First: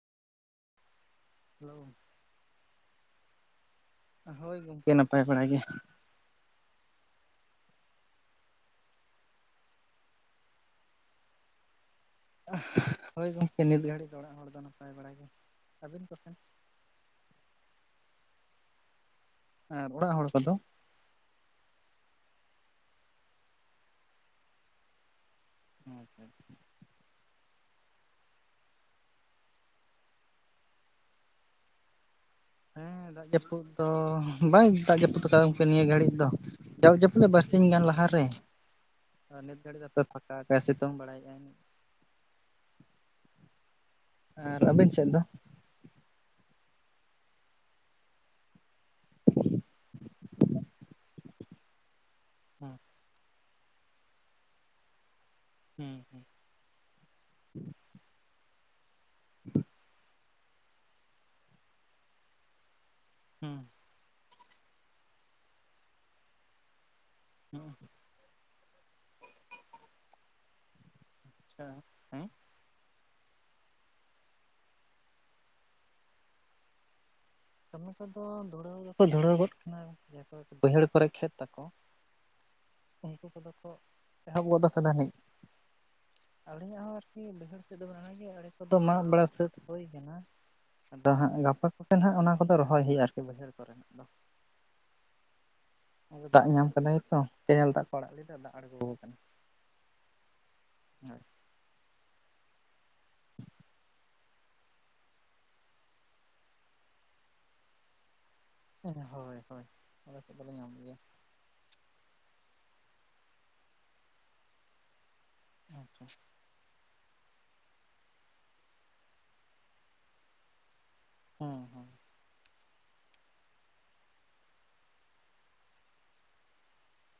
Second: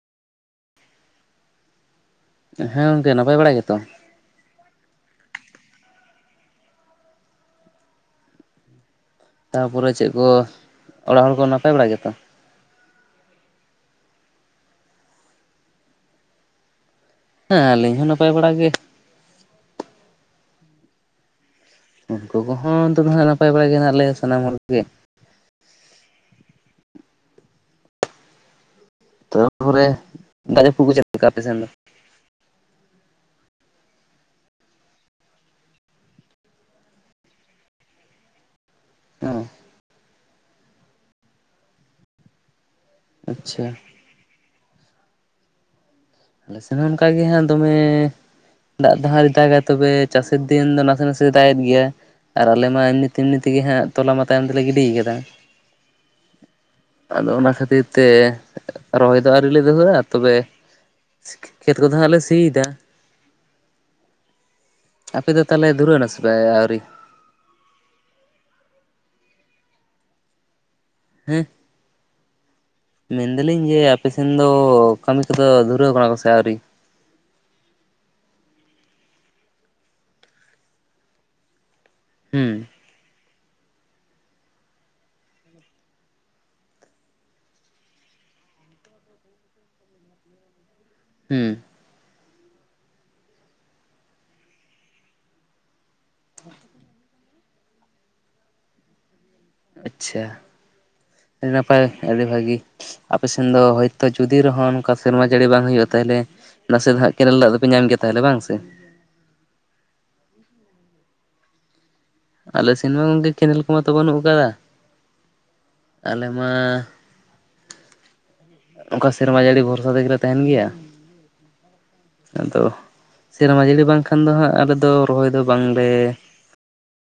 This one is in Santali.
ᱦᱮᱞᱳᱣ᱾ ᱦᱮᱸ ᱜᱚᱝᱠᱮ ᱱᱟᱯᱟᱭ ᱵᱟᱲᱟ ᱜᱮᱛᱚ᱾ ᱦᱳᱭ ᱜᱚᱝᱠᱮ ᱱᱟᱯᱟᱭ ᱵᱟᱲᱟ ᱜᱮ᱾ ᱛᱟᱯᱚᱨᱮ ᱪᱮᱜ ᱠᱚ ᱚᱲᱟᱜ ᱦᱚᱲ ᱠᱚ ᱱᱟᱯᱟᱭ ᱵᱟᱲᱟᱭ ᱜᱮ ᱛᱚ? ᱦᱳᱭ ᱜᱚᱝᱠᱮ ᱱᱤᱛ ᱜᱷᱟᱹᱲᱤᱡ ᱫᱚ ᱚᱲᱟᱜ ᱦᱚᱲ ᱫᱚ ᱱᱟᱯᱟᱭ ᱵᱟᱲᱟᱭ ᱜᱮ ᱟᱹᱵᱤᱱ ᱠᱚ ᱥᱮᱱ? ᱦᱮᱸ ᱟᱹᱞᱤᱧ ᱦᱚᱸ ᱱᱟᱯᱟᱭ ᱵᱟᱲᱟ ᱜᱮ᱾ ᱟᱨ ᱚᱲᱟᱜ ᱦᱚᱲ ᱠᱚᱫᱚ? ᱩᱱᱠᱩ ᱠᱚᱦᱚᱸ ᱱᱤᱛᱚᱜ ᱫᱚ ᱦᱟᱸᱜ ᱱᱟᱯᱟᱭ ᱵᱟᱲᱟ ᱜᱮ ᱦᱮᱱᱟᱜ ᱞᱮᱭᱟ ᱥᱟᱱᱟᱢ ᱦᱚᱲ ᱜᱮ᱾ ᱟᱹᱪᱪᱷᱟ᱾ ᱛᱟᱨᱯᱚᱨᱮ ᱫᱟᱜ ᱡᱟᱹᱯᱩᱫ ᱫᱚ ᱪᱮᱫ ᱞᱮᱠᱟ ᱟᱯᱮ ᱥᱮᱱ ᱫᱚ? ᱦᱮᱸ ᱫᱟᱜ ᱡᱟᱹᱯᱩᱫ ᱫᱚ ᱵᱟᱭ ᱫᱟᱜ ᱡᱟᱹᱯᱩᱫ ᱟᱠᱟᱫᱟ ᱜᱚᱢᱠᱮ ᱱᱤᱭᱟᱹ ᱜᱷᱟᱹᱲᱤᱡ ᱫᱚ ᱡᱟᱣ ᱡᱟᱹᱯᱩᱫ ᱵᱟᱨᱥᱤᱧ ᱜᱟᱱ ᱞᱟᱦᱟᱨᱮ ᱟᱨ ᱦᱮᱸ ᱱᱤᱛ ᱜᱷᱟᱹᱲᱤᱡ ᱛᱚ ᱯᱷᱟᱸᱠᱟ ᱥᱤᱛᱩᱝ ᱵᱟᱲᱟᱭᱮᱜᱼ ᱟᱭ ᱟᱪᱪᱷᱟ ᱟᱨ ᱟᱹᱵᱤᱱ ᱥᱮᱫ ᱫᱚ᱾ ᱟᱞᱮ ᱥᱮᱱ ᱦᱚᱸ ᱚᱱᱠᱟᱜᱮ ᱦᱟᱸᱜ ᱫᱚᱢᱮ ᱫᱟᱜ ᱫᱚ ᱦᱟᱸᱜ ᱟᱣᱨᱮ ᱫᱟᱜ ᱟ ᱛᱚᱵᱮ ᱪᱟᱥᱮᱨ ᱫᱤᱱ ᱫᱚ ᱱᱟᱥᱮ ᱱᱟᱥᱮ ᱫᱟᱜ ᱮᱫ ᱜᱮᱭᱟ ᱟᱨ ᱟᱞᱮ ᱢᱟ ᱮᱢᱱᱤ ᱮᱢᱱᱤ ᱛᱮᱜᱮ ᱦᱟᱸᱜ ᱛᱚᱞᱟ ᱛᱟᱭᱚᱢ ᱛᱮᱞᱮ ᱜᱤᱰᱤ ᱟᱠᱟᱫᱟ ᱦᱩᱸ ᱦᱩᱸ ᱟᱫᱚ ᱚᱱᱟ ᱠᱷᱟᱹᱛᱤᱨ ᱛᱮ ᱨᱚᱦᱚᱭ ᱫᱚ ᱟᱹᱣᱨᱤ ᱞᱮ ᱫᱷᱩᱜᱟ. ᱜᱼᱟ ᱛᱚᱵᱮ ᱠᱷᱮᱛ ᱠᱚᱫᱚ ᱦᱟᱸᱜ ᱞᱮ ᱥᱤ ᱮᱫᱟ ᱦᱮᱸ ᱟᱯᱮᱫᱚ ᱛᱟᱦᱚᱞᱮ ᱫᱷᱩᱨᱟᱹᱣ ᱱᱟ ᱥᱮ ᱯᱮ ᱟᱹᱣᱨᱤ ᱦᱮᱸ ᱦᱮᱸ ᱟᱪ ᱦᱮᱸ [unintelligible] ᱢᱮᱱ ᱫᱟᱹᱞᱤᱧ ᱡᱮ ᱟᱯᱮᱥᱮᱱ ᱫᱚ ᱠᱟᱹᱢᱤ ᱠᱚᱫᱚ ᱫᱷᱩᱨᱟᱹᱣ ᱠᱟᱱᱟ ᱠᱚᱥᱮ ᱟᱹᱣᱨᱤ ᱠᱟᱹᱢᱤ ᱠᱚᱫᱚ ᱫᱷᱩᱲᱟᱹᱣ ᱫᱚᱠᱚ ᱫᱷᱩᱲᱟᱹᱣ ᱜᱚᱫ ᱠᱟᱱᱟ ᱡᱟᱭ ᱠᱚ ᱵᱟᱹᱭᱦᱟᱹᱲ ᱠᱚᱨᱮ ᱠᱷᱮᱛ ᱛᱟᱠᱚ ᱦᱩᱸ ᱩᱱᱠᱩ ᱠᱚᱫᱚ ᱠᱚ ᱮᱦᱚᱵ ᱜᱚᱫ ᱠᱟᱫᱟ ᱟᱹᱞᱤᱧᱟᱜ ᱦᱚᱸ ᱟᱨᱠᱤ ᱵᱟᱹᱭᱦᱟᱹᱲ ᱥᱮᱫ ᱫᱚ ᱢᱮᱱᱟᱜ ᱟᱸᱜᱤ ᱟᱲᱮ ᱠᱚᱫᱚ ᱢᱟᱜ ᱵᱟᱲᱟ ᱥᱟᱹᱛ ᱦᱩᱭ ᱟᱠᱟᱱᱟ ᱟᱫᱚ ᱦᱟᱸᱜ ᱦᱩᱸ ᱜᱟᱯᱟ ᱠᱚᱛᱮ ᱦᱟᱸᱜ ᱚᱱᱟ ᱠᱚᱫᱚ ᱨᱚᱦᱚᱭ ᱦᱩᱭᱩᱜᱼᱟ ᱟᱨᱠᱤ ᱵᱟᱹᱭᱦᱟᱹᱲ ᱠᱚᱨᱮᱱᱟᱜ ᱫᱚ ᱟᱫᱚ ᱫᱟᱜ ᱧᱟᱢ ᱠᱟᱫᱟᱭᱛᱚ ᱠᱮᱱᱮᱞ ᱫᱟᱜ ᱠᱚ ᱟᱲᱟᱜ ᱞᱮᱫᱟ ᱫᱟᱜ ᱟᱬᱜᱚᱣᱟ ᱠᱟᱱᱟ ᱟᱪᱪᱷᱟ ᱟᱹᱰᱤ ᱱᱟᱯᱟᱭ ᱟᱹᱰᱤ ᱵᱷᱟᱹᱜᱤ ᱟᱯᱮ ᱥᱮᱱ ᱫᱚ ᱦᱳᱭᱛᱳ ᱡᱩᱫᱤ ᱨᱮᱦᱚᱸ ᱚᱱᱠᱟ ᱥᱮᱨᱢᱟ ᱡᱟᱹᱲᱤ ᱵᱟᱝ ᱦᱩᱭᱩᱜᱼᱟ ᱛᱟᱦᱚᱞᱮ ᱱᱟᱥᱮ ᱫᱷᱟᱦ ᱠᱮᱱᱮᱞ ᱫᱟᱜ ᱫᱚᱯᱮ ᱧᱟᱢ ᱜᱮᱭᱟ ᱛᱟᱦᱚᱞᱮ ᱵᱟᱝ ᱥᱮ ᱦᱳᱭ ᱦᱳᱭ ᱟᱞᱮ ᱥᱮᱫ ᱫᱚᱞᱮ ᱧᱟᱢ ᱜᱮᱭᱟ ᱟᱞᱮ ᱥᱤᱱᱢᱟ ᱜᱚᱝᱠᱮ ᱠᱮᱱᱮᱞ ᱠᱚᱢᱟ ᱛᱚ ᱵᱟᱹᱱᱩᱜ ᱟᱠᱟᱫᱟ ᱟᱪᱪᱷᱟ ᱟᱞᱮ ᱢᱟ ᱚᱠᱟ ᱥᱮᱨᱢᱟ ᱡᱟᱹᱲᱤ ᱵᱷᱚᱨᱥᱟ ᱛᱮᱜᱮᱞᱮ ᱛᱟᱦᱮᱱ ᱜᱮᱭᱟ ᱦᱮᱸ ᱦᱮᱸ ᱟᱫᱚ ᱥᱮᱨᱢᱟ ᱡᱟᱹᱲᱤ ᱵᱟᱝᱠᱷᱟᱱ ᱫᱚ ᱦᱟᱸᱜ ᱟᱞᱮᱫᱚ ᱨᱚᱦᱚᱭ ᱫᱚ ᱵᱟᱝᱞᱮ